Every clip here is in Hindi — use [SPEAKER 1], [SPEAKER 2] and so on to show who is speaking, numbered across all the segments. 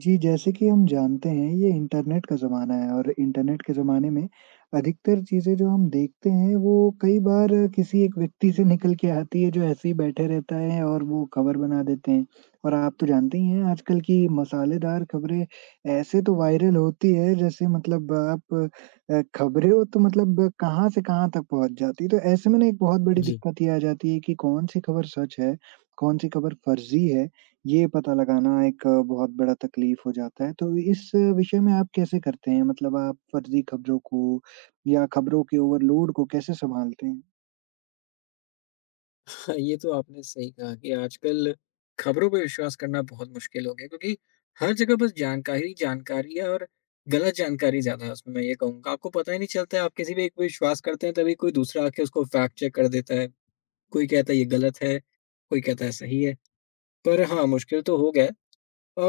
[SPEAKER 1] जी, जैसे कि हम जानते हैं ये इंटरनेट का ज़माना है और इंटरनेट के ज़माने में अधिकतर चीज़ें जो हम देखते हैं वो कई बार किसी एक व्यक्ति से निकल के आती है जो ऐसे ही बैठे रहता है और वो खबर बना देते हैं। और आप तो जानते ही हैं आजकल की मसालेदार खबरें ऐसे तो वायरल होती है जैसे मतलब आप खबरें हो तो मतलब कहाँ से कहाँ तक पहुँच जाती है। तो ऐसे में ना एक बहुत बड़ी
[SPEAKER 2] जी।
[SPEAKER 1] दिक्कत ये आ जाती है कि कौन-सी खबर सच है, कौन-सी खबर फर्ज़ी है ये पता लगाना एक बहुत बड़ा तकलीफ हो जाता है, तो इस विषय में आप कैसे करते हैं? मतलब आप फर्ज़ी खबरों को या खबरों के ओवरलोड को कैसे सँभालते हैं?
[SPEAKER 2] हाँ, ये तो आपने सही कहा कि आजकल खबरों पे विश्वास करना बहुत मुश्किल हो गया, क्योंकि हर जगह बस जानकारी, जानकारी है और गलत जानकारी ज़्यादा है उसमें, मैं ये कहूँगा। आपको पता ही नहीं चलता है, आप किसी पे एक पे विश्वास करते हैं तभी कोई दूसरा आके उसको फैक्ट चेक कर देता है। कोई कहता है ये गलत है, कोई कहता है सही है। पर हाँ, मुश्किल तो हो गया है।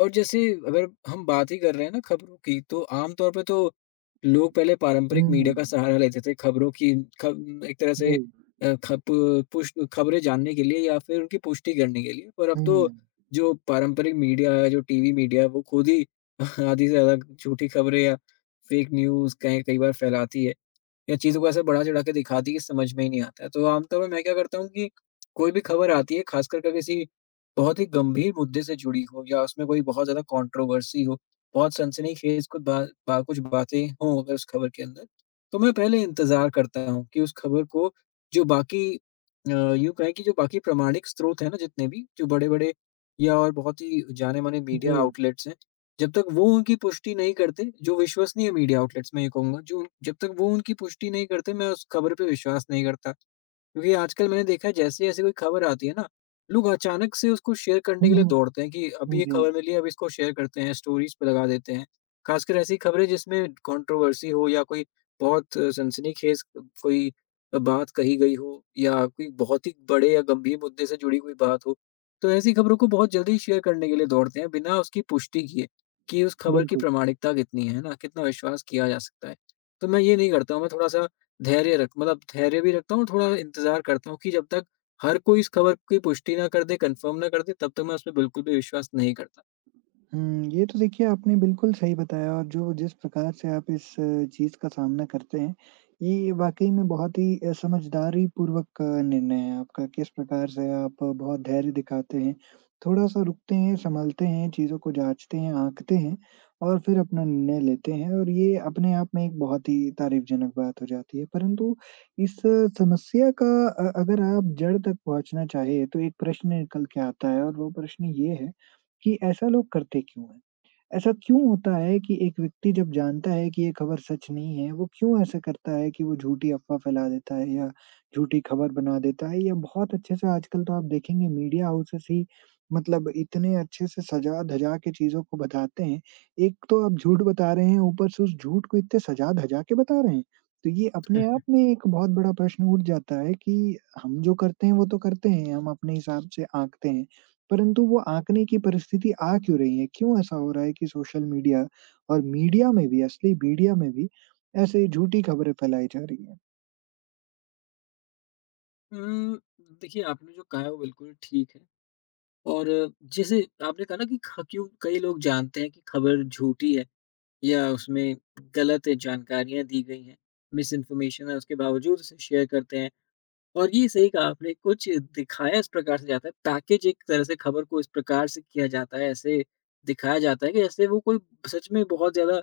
[SPEAKER 2] और जैसे, अगर हम बात ही कर रहे हैं ना खबरों की, तो आम तौर पे तो लोग पहले पारंपरिक
[SPEAKER 1] हुँ।
[SPEAKER 2] मीडिया का सहारा लेते थे खबरों की, खब एक तरह
[SPEAKER 1] जी।
[SPEAKER 2] से खप पुष्ट खबरें जानने के लिए या फिर उनकी पुष्टि करने के लिए। पर अब तो
[SPEAKER 1] हुँ।
[SPEAKER 2] जो पारंपरिक मीडिया है, जो टीवी मीडिया है, वो खुद ही आधी से ज़्यादा झूठी खबरें या फ़ेक न्यूज़ कहीं कई बार फैलाती है, या चीज़ों को ऐसे बढ़ा-चढ़ा के दिखाती है कि समझ में ही नहीं आता है। तो आमतौर पे मैं क्या करता हूँ कि कोई भी खबर आती है, खासकर के किसी बहुत ही गंभीर मुद्दे से जुड़ी हो या उसमें कोई बहुत ज़्यादा कॉन्ट्रोवर्सी हो, बहुत सनसनीखेज़ कुछ बा बा कुछ बातें हों अगर उस खबर के अंदर, तो मैं पहले इंतज़ार करता हूँ कि उस खबर को जो बाकी यूँ कहें कि जो बाकी प्रामाणिक स्रोत हैं ना जितने भी, जो बड़े-बड़े या और बहुत ही जाने-माने
[SPEAKER 1] जी।
[SPEAKER 2] मीडिया आउटलेट्स हैं, जब तक वो उनकी पुष्टि नहीं करते, जो विश्वसनीय मीडिया आउटलेट्स मैं ये कहूँगा, जो जब तक वो उनकी पुष्टि नहीं करते, मैं उस खबर पे विश्वास नहीं करता। क्योंकि आजकल मैंने देखा है, जैसे-जैसे कोई खबर आती है ना, लोग अचानक से उसको शेयर करने के लिए
[SPEAKER 1] हुँ,
[SPEAKER 2] दौड़ते हैं कि अभी
[SPEAKER 1] हुँ।
[SPEAKER 2] ये
[SPEAKER 1] जी,
[SPEAKER 2] खबर मिली है, अब इसको शेयर करते हैं, स्टोरीज पे लगा देते हैं। खासकर ऐसी खबरें जिसमें कंट्रोवर्सी हो या कोई बहुत सनसनीखेज कोई बात कही गई हो, या कोई बहुत ही बड़े या गंभीर मुद्दे से जुड़ी कोई बात हो। तो ऐसी खबरों को बहुत जल्दी शेयर करने के लिए दौड़ते हैं बिना उसकी पुष्टि किए कि उस खबर की
[SPEAKER 1] बिल्कुल।
[SPEAKER 2] प्रामाणिकता कितनी है ना? कितना विश्वास किया जा सकता है। तो मैं ये नहीं करता हूँ, मैं थोड़ा-सा धैर्य रख मतलब धैर्य भी रखता हूँ और थोड़ा इंतज़ार करता हूँ कि जब तक हर कोई इस खबर की पुष्टि ना कर दे, कंफ़र्म ना कर दे, तब तक मैं उसपे बिल्कुल भी विश्वास नहीं करता।
[SPEAKER 1] हुँ, ये तो देखिए आपने बिल्कुल सही बताया और जो जिस प्रकार से आप इस चीज़ का सामना करते हैं, ये वाक़ई में बहुत ही समझदारी पूर्वक निर्णय है आपका। किस प्रकार से आप बहुत धैर्य दिखाते हैं, थोड़ा-सा रुकते हैं, सँभलते हैं, चीज़ों को जाँचते हैं, आँकते हैं और फिर अपना निर्णय लेते हैं और ये अपने आप में एक बहुत ही तारीफ़जनक बात हो जाती है। परंतु इस समस्या का अगर आप जड़ तक पहुँचना चाहें, तो एक प्रश्न निकल के आता है और वो प्रश्न ये है कि ऐसा लोग करते क्यों हैं? ऐसा क्यों होता है कि एक व्यक्ति जब जानता है कि ये खबर सच नहीं है, वो क्यों ऐसा करता है कि वो झूठी अफ़वाह फैला देता है या झूठी खबर बना देता है? या बहुत अच्छे से आजकल तो आप देखेंगे मीडिया हाउसेस ही मतलब इतने अच्छे से सजा-धजा के चीज़ों को बताते हैं। एक तो आप झूठ बता रहे हैं, ऊपर से उस झूठ को इतने सजा-धजा के बता रहे हैं। तो ये अपने आप में एक बहुत बड़ा प्रश्न उठ जाता है कि हम जो करते हैं, वो तो करते हैं, हम अपने हिसाब से आँकते हैं। परंतु वो आँकने की परिस्थिति आ क्यों रही है? क्यों ऐसा हो रहा है कि सोशल मीडिया और मीडिया में भी, असली मीडिया में भी ऐसे झूठी खबरें फैलाई जा रही हैं?
[SPEAKER 2] उम, देखिए, आपने जो कहा है वो बिल्कुल ठीक है, और जैसे आपने कहा ना कि ख क्यों कई लोग जानते हैं कि खबर झूठी है या उसमें गलत जानकारियाँ दी गई हैं, मिसइन्फॉर्मेशन है, उसके बावजूद उसे शेयर करते हैं। और ये सही कहा आपने, कुछ दिखाया इस प्रकार से जाता है, पैकेज एक तरह से खबर को इस प्रकार से किया जाता है, ऐसे दिखाया जाता है कि जैसे वो कोई सच में बहुत ज़्यादा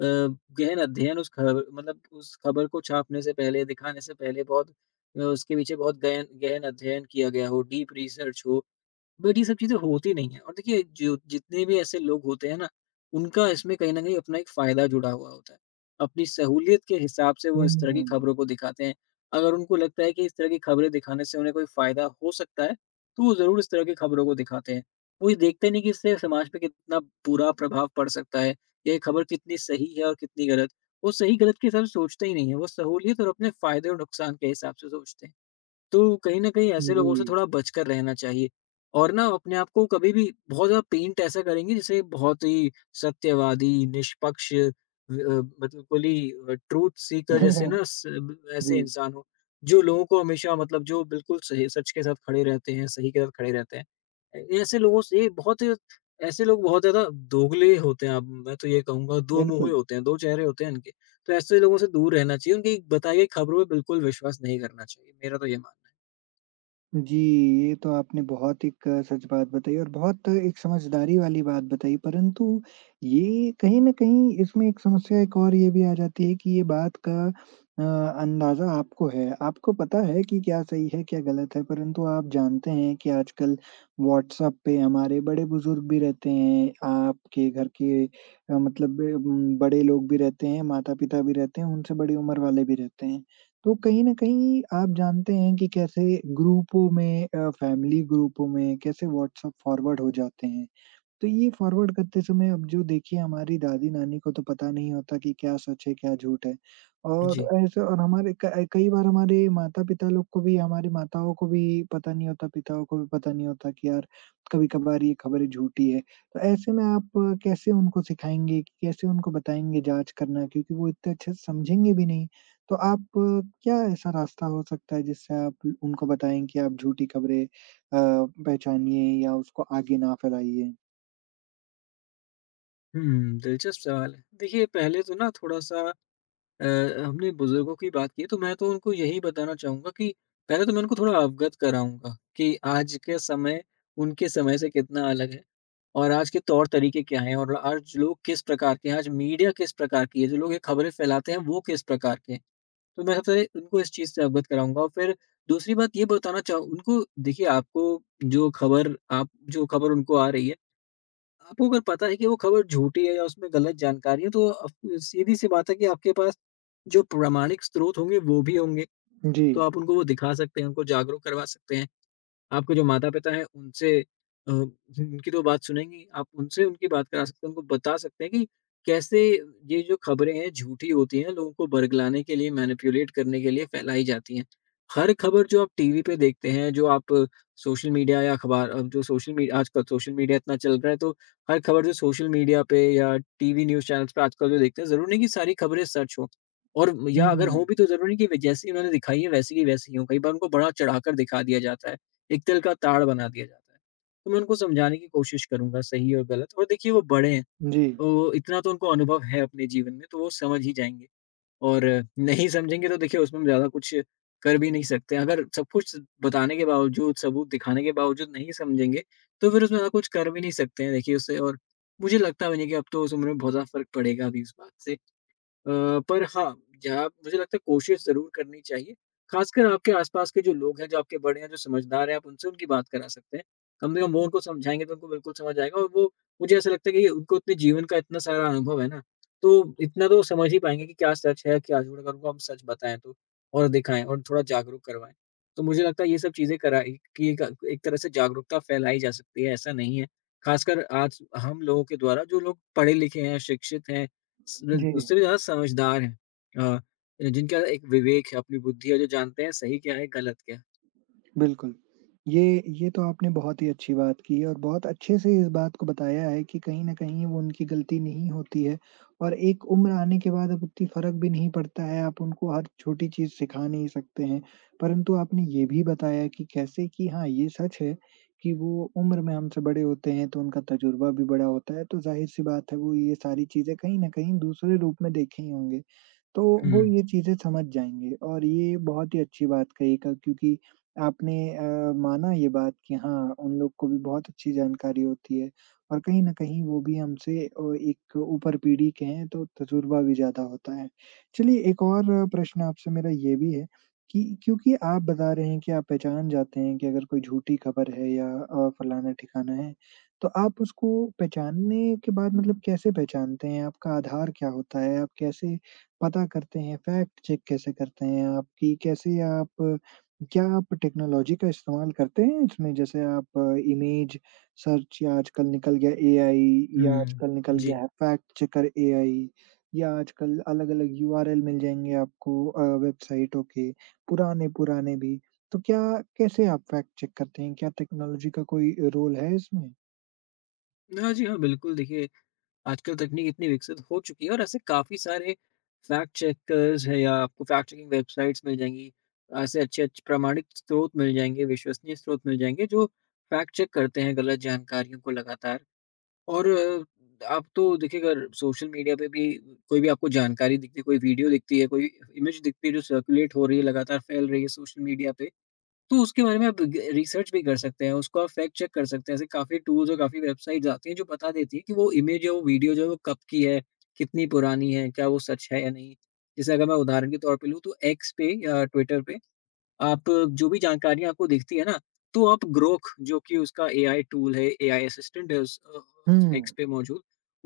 [SPEAKER 2] अ, गहन अध्ययन उस खबर, मतलब उस खबर को छापने से पहले, दिखाने से पहले बहुत उसके पीछे बहुत गहन गहन अध्ययन किया गया हो, डीप रिसर्च हो। बट ये सब चीज़ें होती नहीं है, और देखिए जो जितने भी ऐसे लोग होते हैं ना, उनका इसमें कहीं न कहीं अपना एक फ़ायदा जुड़ा हुआ होता है। अपनी सहूलियत के हिसाब से वो
[SPEAKER 1] हुँ,
[SPEAKER 2] इस तरह की
[SPEAKER 1] हुँ।
[SPEAKER 2] खबरों को दिखाते हैं। अगर उनको लगता है कि इस तरह की खबरें दिखाने से उन्हें कोई फ़ायदा हो सकता है, तो वो ज़रूर इस तरह की खबरों को दिखाते हैं। वो ये देखते नहीं कि इससे समाज पे कितना बुरा प्रभाव पड़ सकता है, ये खबर कितनी सही है और कितनी गलत। वो सही-गलत के हिसाब से सोचते ही नहीं है, वो सहूलियत और अपने फ़ायदे और नुकसान के हिसाब से सोचते हैं। तो कहीं न कहीं ऐसे लोगों से
[SPEAKER 1] जी।
[SPEAKER 2] थोड़ा बचकर रहना चाहिए, और ना अपने आप को कभी भी बहुत ज़्यादा पेंट ऐसा करेंगे जिसे बहुत ही सत्यवादी, निष्पक्ष, मतलब फुली ट्रूथ सीकर जैसे ना, स ऐसे
[SPEAKER 1] जी,
[SPEAKER 2] इंसान हो, जो लोगों को हमेशा, मतलब जो बिल्कुल सही सच के साथ खड़े रहते हैं, सही के साथ खड़े रहते हैं। ऐ ऐसे लोग बहुत ज़्यादा दोगले होते हैं, अब मैं तो ये कहूँगा दो
[SPEAKER 1] बिल्कुल।
[SPEAKER 2] मुँहे होते हैं, दो चेहरे होते हैं इनके। तो ऐसे लोगों से दूर रहना चाहिए, उनकी बताई गई खबरों पे बिल्कुल विश्वास नहीं करना चाहिए। मेरा तो ये मानना है।
[SPEAKER 1] जी, ये तो आपने बहुत एक सच बात बताई और बहुत एक समझदारी वाली बात बताई, परंतु ये कहीं न कहीं इसमें एक समस्या एक और ये भी आ जाती है कि ये बात का अ, अंदाज़ा आपको है। आपको पता है कि क्या सही है, क्या गलत है, परंतु आप जानते हैं कि आजकल व्हाट्सएप पे हमारे बड़े-बुजुर्ग भी रहते हैं, आपके घर के मतलब बड़े लोग भी रहते हैं, माता-पिता भी रहते हैं, उनसे बड़ी उम्र वाले भी रहते हैं। तो कहीं न कहीं आप जानते हैं कि कैसे ग्रुपों में फैमिली ग्रुपों में कैसे व्हाट्सएप फॉरवर्ड हो जाते हैं। तो ये फॉरवर्ड करते समय अब जो देखिए हमारी दादी-नानी को तो पता नहीं होता कि क्या सच है, क्या झूठ है और
[SPEAKER 2] जी।
[SPEAKER 1] ऐसे और हमारे क कई बार हमारे माता-पिता लोग को भी हमारी माताओं को भी पता नहीं होता, पिताओं को भी पता नहीं होता कि यार कभी-कभार ये खबरें झूठी है। तो ऐसे में आप कैसे उनको सिखाएँगे, कैसे उनको बताएँगे जाँच करना क्योंकि वो इतने अच्छे से समझेंगे भी नहीं। तो आप क्या ऐसा रास्ता हो सकता है जिससे आप उनको बताएँ कि आप झूठी खबरें पहचानिए या उसको आगे ना फैलाइए?
[SPEAKER 2] हुँ, दिलचस्प सवाल है। देखिए, पहले तो ना थोड़ा-सा अ, हमने बुज़ुर्गों की बात की, तो मैं तो उनको यही बताना चाहूँगा कि पहले तो मैं उनको थोड़ा अवगत कराऊँगा कि आज के समय उनके समय से कितना अलग है, और आज के तौर-तरीके क्या हैं, और आज लोग किस प्रकार के हैं, आज मीडिया किस प्रकार की है, जो लोग ये खबरें फैलाते हैं, वो किस प्रकार के हैं। तो मैं सबसे पहले उनको इस चीज़ से अवगत कराऊँगा, और फिर दूसरी बात ये बताना चाहूँ उनको, देखिए, आपको जो खबर आप जो खबर उनको आ रही है, आपको अगर पता है कि वो खबर झूठी है या उसमें गलत जानकारी है, तो अप सीधी सी बात है कि आपके पास जो प्रामाणिक स्रोत होंगे वो भी होंगे,
[SPEAKER 1] जी।
[SPEAKER 2] तो आप उनको वो दिखा सकते हैं, उनको जागरूक करवा सकते हैं। आपके जो माता-पिता हैं उनसे उनकी तो बात सुनेंगी, आप उनसे उनकी बात करा सकते हैं, उनको बता सकते हैं कि कैसे ये जो खबरें हैं झूठी होती हैं, लोगों को बरगलाने के लिए, मैनिपुलेट करने के लिए फैलाई जाती हैं। हर खबर जो आप टीवी पे देखते हैं, जो आप सोशल मीडिया या अखबार अब जो सोशल मी आजकल सोशल मीडिया इतना चल रहा है तो, हर खबर जो सोशल मीडिया पे या टीवी न्यूज़ चैनल्स पे आजकल जो देखते हैं, ज़रूरी नहीं कि सारी खबरें सच हों, और या अगर
[SPEAKER 1] हुँ।
[SPEAKER 2] हों भी तो ज़रूरी नहीं कि वे जैसी उन्होंने दिखाई है वैसी की वैसी ही हों। कई बार उनको बड़ा चढ़ाकर दिखा दिया जाता है। एक तिल का ताड़ बना दिया जाता है। तो मैं उनको समझाने की कोशिश करूँगा सही और गलत, और देखिए वो बड़े हैं,
[SPEAKER 1] जी।
[SPEAKER 2] तो इतना तो उनको अनुभव है अपने जीवन में, तो वो समझ ही जाएँगे, और नहीं समझेंगे तो देखिए उसमें हम ज़्यादा कुछ कर भी नहीं सकते। अगर सब कुछ बताने के बावजूद, सबूत दिखाने के बावजूद नहीं समझेंगे, तो फिर उसमें ज़्यादा कुछ कर भी नहीं सकते हैं देखिए उससे, और मुझे लगता भी नहीं कि अब तो उस उम्र में बहुत ज़्यादा फ़र्क पड़ेगा अभी इस बात से। अ, पर हाँ, जहाँ मुझे लगता है कोशिश ज़रूर करनी चाहिए। ख़ासकर आपके आस-पास के जो लोग हैं, जो आपके बड़े हैं, जो समझदार हैं, आप उनसे उनकी बात करा सकते हैं। कम से कम वो उनको समझाएँगे तो उनको बिल्कुल समझ आएगा, और वो, मुझे ऐसा लगता है कि उनको अपने जीवन का इतना सारा अनुभव है ना, तो इतना तो समझ ही पाएँगे कि क्या सच है, क्या झूठ, अगर उनको हम सच बताएँ तो, और दिखाएँ और थोड़ा जागरूक करवाएँ। तो मुझे लगता है ये सब चीज़ें कराई कि एक एक तरह से जागरूकता फैलाई जा सकती है, ऐसा नहीं है। ख़ासकर आज हम लोगों के द्वारा, जो लोग पढ़े-लिखे हैं, शिक्षित हैं, स
[SPEAKER 1] जी।
[SPEAKER 2] उससे भी ज़्यादा समझदार हैं। अ, जिनके अंदर एक विवेक है, अपनी बुद्धि है, जो जानते हैं सही क्या है, गलत क्या है।
[SPEAKER 1] बिल्कुल। ये ये तो आपने बहुत ही अच्छी बात की है और बहुत अच्छे से इस बात को बताया है कि कहीं न कहीं वो उनकी गलती नहीं होती है और एक उम्र आने के बाद अब उतनी फ़र्क भी नहीं पड़ता है, आप उनको हर छोटी चीज़ सिखा नहीं सकते हैं। परंतु आपने ये भी बताया कि कैसे कि हाँ, ये सच है कि वो उम्र में हमसे बड़े होते हैं, तो उनका तजुर्बा भी बड़ा होता है, तो ज़ाहिर-सी बात है वो ये सारी चीज़ें कहीं न कहीं दूसरे रूप में देखे ही होंगे। तो वो
[SPEAKER 2] हुँ,
[SPEAKER 1] ये चीज़ें समझ जाएँगे और ये बहुत ही अच्छी बात कही क क्योंकि आपने माना ये बात कि हाँ, उन लोग को भी बहुत अच्छी जानकारी होती है और कहीं न कहीं वो भी हमसे एक ऊपर पीढ़ी के हैं तो तजुर्बा भी ज़्यादा होता है। चलिए एक और प्रश्न आपसे मेरा ये भी है कि क्योंकि आप बता रहे हैं कि आप पहचान जाते हैं कि अगर कोई झूठी खबर है या फलाना-ठिकाना है, तो आप उसको पहचानने के बाद मतलब कैसे पहचानते हैं? आपका आधार क्या होता है? आप कैसे पता करते हैं? फैक्ट चेक कैसे करते हैं आप कि कैसे आप क्या आप टेक्नोलॉजी का इस्तेमाल करते हैं इसमें? जैसे आप इमेज सर्च या आजकल निकल गया एआई या
[SPEAKER 2] हुँ।
[SPEAKER 1] आजकल निकल गया
[SPEAKER 2] जी।
[SPEAKER 1] है फैक्ट चेकर एआई या आजकल अलग-अलग यूआरएल मिल जाएँगे आपको वेबसाइटों के, पुराने-पुराने भी। तो क्या कैसे आप फैक्ट चेक करते हैं? क्या टेक्नोलॉजी का कोई रोल है इसमें?
[SPEAKER 2] हाँ जी, हाँ, बिल्कुल, देखिए आजकल तकनीक इतनी विकसित हो चुकी है, और ऐसे काफ़ी सारे फैक्ट चेकर्स हैं या आपको फैक्ट चेकिंग वेबसाइट्स मिल जाएँगी। ऐसे अच्छे-अच्छे प्रमाणिक स्रोत मिल जाएँगे, विश्वसनीय स्रोत मिल जाएँगे जो फैक्ट चेक करते हैं गलत जानकारियों को लगातार। और आप तो देखिए, अगर सोशल मीडिया पे भी कोई भी आपको जानकारी दिखती है, कोई वीडियो दिखती है, कोई इमेज दिखती है जो सर्कुलेट हो रही है, लगातार फैल रही है सोशल मीडिया पे, तो उसके बारे में आप ग रिसर्च भी कर सकते हैं, उसको आप फैक्ट चेक कर सकते हैं। ऐसे काफ़ी टूल्स और काफ़ी वेबसाइट्स आती हैं जो बता देती हैं कि वो इमेज या वो वीडियो जो है वो कब की है, कितनी पुरानी है, क्या वो सच है या नहीं। जैसे अगर मैं उदाहरण के तौर पे लूँ, तो एक्स पे या ट्विटर पे आप जो भी जानकारी आपको दिखती है ना, तो आप ग्रोक, जो कि उसका एआई टूल है, एआई असिस्टेंट है उस एक्स
[SPEAKER 1] हुँ,
[SPEAKER 2] पे मौजूद,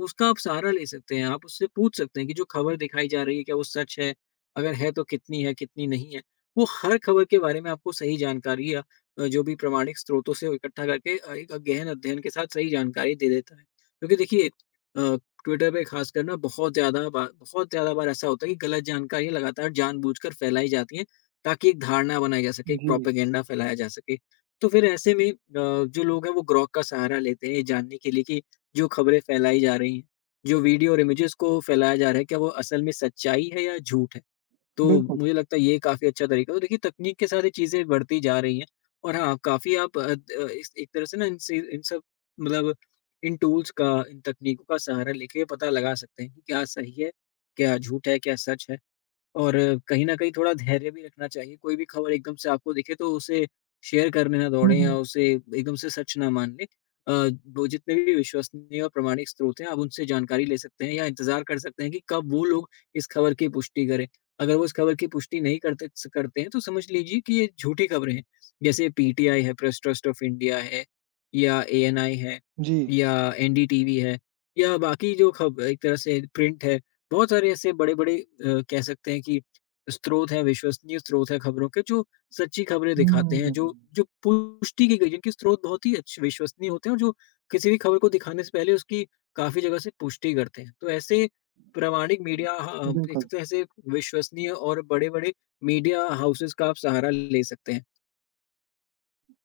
[SPEAKER 2] उसका आप सहारा ले सकते हैं। आप उससे पूछ सकते हैं कि जो खबर दिखाई जा रही है क्या वो सच है? अगर है तो कितनी है, कितनी नहीं है? वो हर खबर के बारे में आपको सही जानकारी या जो भी प्रमाणिक स्रोतों से इकट्ठा करके एक गहन अध्ययन के साथ सही जानकारी दे देता है। क्योंकि देखिए ट्विटर पे खासकर ना बहुत ज़्यादा बार ऐसा होता है कि गलत जानकारियाँ लगातार जानबूझकर फैलाई जाती हैं। ताकि एक धारणा बनाई जा सके, एक
[SPEAKER 1] जी,
[SPEAKER 2] प्रोपेगेंडा फैलाया जा सके। तो फिर ऐसे में जो लोग हैं वो ग्रॉक का सहारा लेते हैं ये जानने के लिए कि जो खबरें फैलाई जा रही हैं, जो वीडियो और इमेजेस को फैलाया जा रहा है, क्या वो असल में सच्चाई है या झूठ है? तो
[SPEAKER 1] बिल्कुल।
[SPEAKER 2] मुझे लगता है ये काफ़ी अच्छा तरीका है। तो देखिए तकनीक के साथ ये चीज़ें बढ़ती जा रही हैं। और हाँ, काफ़ी आप अ, द इस एक तरह से ना इनसे इन सब मतलब इन टूल्स का, इन तकनीकों का सहारा लेके पता लगा सकते हैं कि क्या सही है, क्या झूठ है, क्या सच है। और कहीं न कहीं थोड़ा धैर्य भी रखना चाहिए। कोई भी खबर एकदम से आपको दिखे तो उसे शेयर करने ना
[SPEAKER 1] हुँ,
[SPEAKER 2] दौड़ें या
[SPEAKER 1] हुँ,
[SPEAKER 2] उसे एकदम से सच ना मान लें। अ, वो जितने भी विश्वसनीय और प्रामाणिक स्रोत हैं, आप उनसे जानकारी ले सकते हैं या इंतज़ार कर सकते हैं कि कब वो लोग इस खबर की पुष्टि करें। अगर वो इस खबर की पुष्टि नहीं करते हैं, तो समझ लीजिए कि ये झूठी खबरें हैं। जैसे पीटीआई है, प्रेस ट्रस्ट ऑफ इंडिया है, या एएनआई है,
[SPEAKER 1] जी।
[SPEAKER 2] या एनडीटीवी है, या बाकी जो खब एक तरह से प्रिंट है, बहुत सारे ऐसे बड़े-बड़े कह सकते हैं कि स्रोत हैं, विश्वसनीय स्रोत हैं खबरों के, जो सच्ची खबरें दिखाते हैं,
[SPEAKER 1] हुँ,
[SPEAKER 2] जो जो पुष्टि की गई जिनके स्रोत बहुत ही अच्छे विश्वसनीय होते हैं, और जो किसी भी खबर को दिखाने से पहले उसकी काफ़ी जगह से पुष्टि करते हैं। तो ऐसे प्रामाणिक मीडिया ह एक
[SPEAKER 1] बिल्कुल।
[SPEAKER 2] तरह से ऐसे विश्वसनीय और बड़े-बड़े मीडिया हाउसेज़ का आप सहारा ले सकते हैं।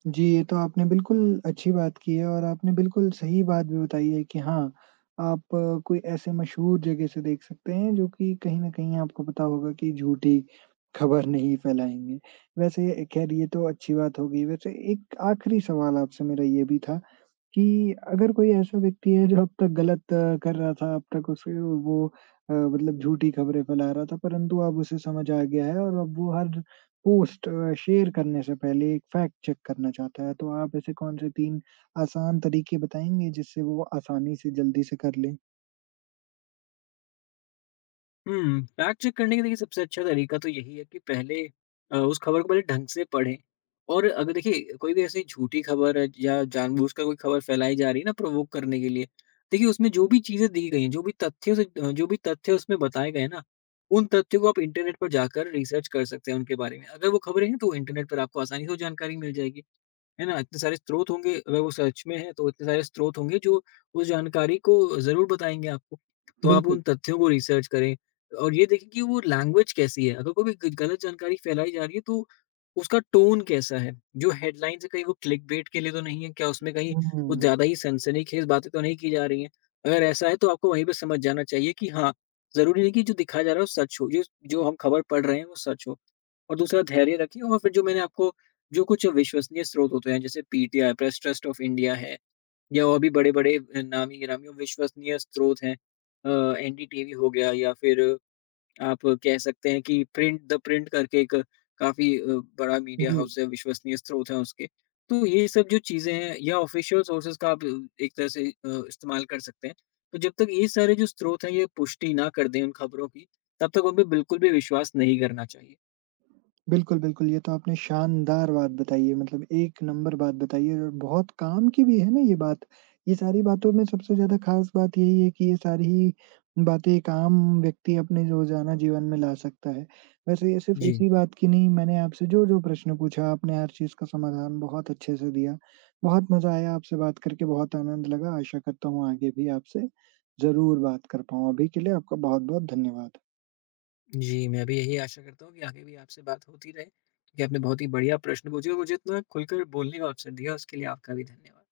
[SPEAKER 1] जी, ये तो आपने बिल्कुल अच्छी बात की है और आपने बिल्कुल सही बात भी बताई है कि हाँ, आप कोई ऐसे मशहूर जगह से देख सकते हैं जो कि कहीं न कहीं आपको पता होगा कि झूठी खबर नहीं फैलाएँगे। वैसे खैर ये तो अच्छी बात हो गई। वैसे एक आखिरी सवाल आपसे मेरा ये भी था कि अगर कोई ऐसा व्यक्ति है जो अब तक गलत कर रहा था, अब तक उसे वो मतलब झूठी खबरें फैला रहा था, परंतु अब उसे समझ आ गया है और अब वो हर पोस्ट शेयर करने से पहले एक फैक्ट चेक करना चाहता है। तो आप ऐसे कौन से तीन आसान तरीके बताएँगे जिससे वो आसानी से जल्दी से कर लें?
[SPEAKER 2] हुँ, फैक्ट चेक करने का देखिए सबसे अच्छा तरीका तो यही है कि पहले उस खबर को पहले ढंग से पढ़ें। और अगर देखिए कोई भी ऐसी झूठी खबर है या जानबूझकर कोई खबर फैलाई जा रही है ना प्रोवोक करने के लिए, देखिए उसमें जो भी चीज़ें दी गई हैं, जो भी जो भी तथ्य उसमें बताए गए हैं ना, उन तथ्यों को आप इंटरनेट पर जाकर रिसर्च कर सकते हैं उनके बारे में। अगर वो खबरें हैं तो इंटरनेट पर आपको आसानी से वो जानकारी मिल जाएगी। है ना? इतने सारे स्रोत होंगे, अगर वो सर्च में है तो इतने सारे स्रोत होंगे जो उस जानकारी को ज़रूर बताएँगे आपको। तो आप
[SPEAKER 1] बिल्कुल।
[SPEAKER 2] उन तथ्यों को रिसर्च करें, और ये देखें कि वो लैंग्वेज कैसी है। अगर कोई भी ग गलत जानकारी फैलाई जा रही है तो उसका टोन कैसा है? जो हेडलाइन्स है कहीं वो क्लिकबेट के लिए तो नहीं है? क्या उसमें कहीं कुछ
[SPEAKER 1] हुँ,
[SPEAKER 2] ज़्यादा ही सनसनीखेज़ बातें तो नहीं की जा रही हैं? अगर ऐसा है तो आपको वहीं पे समझ जाना चाहिए कि हाँ, ज़रूरी नहीं कि जो दिखाया जा रहा है वो सच हो। जो जो हम खबर पढ़ रहे हैं वो सच हो। और दूसरा, धैर्य रखें और फिर जो मैंने आपको जो कुछ विश्वसनीय स्रोत होते हैं, जैसे PTI, press trust of India है, या और भी बड़े-बड़े नामी गिरामी और विश्वसनीय स्रोत हैं। अ, एनडीटीवी हो गया, या फिर आप कह सकते हैं कि प्रिंट द प्रिंट करके एक काफ़ी बड़ा मीडिया
[SPEAKER 1] जी।
[SPEAKER 2] हाउस है, विश्वसनीय स्रोत हैं उसके। तो ये सब जो चीज़ें हैं या ऑफ़िशियल सोर्सेज़ का आप एक तरह से इस्तेमाल कर सकते हैं। तो जब तक ये सारे जो स्रोत हैं ये पुष्टि ना कर दें उन खबरों की, तब तक उन पे बिल्कुल भी विश्वास नहीं करना चाहिए।
[SPEAKER 1] बिल्कुल, बिल्कुल, ये तो आपने शानदार बात बताई है, मतलब एक नंबर बात बताई है और बहुत काम की भी है ना ये बात। ये सारी बातों में सबसे ज़्यादा ख़ास बात यही है कि ये सारी बातें एक आम व्यक्ति अपने रोज़ाना जीवन में ला सकता है। वैसे ये सिर्फ़
[SPEAKER 2] जी।
[SPEAKER 1] इसी बात की नहीं, मैंने आपसे जो-जो प्रश्न पूछा, आपने हर चीज़ का समाधान बहुत अच्छे से दिया। बहुत मज़ा आया आपसे बात करके, बहुत आनंद लगा। आशा करता हूँ आगे भी आपसे ज़रूर बात कर पाऊँ। अभी के लिए आपका बहुत-बहुत धन्यवाद।
[SPEAKER 2] जी, मैं भी यही आशा करता हूँ कि आगे भी आपसे बात होती रहे, क्योंकि आपने बहुत ही बढ़िया प्रश्न पूछे और मुझे इतना खुलकर बोलने का अवसर दिया, उसके लिए आपका भी धन्यवाद।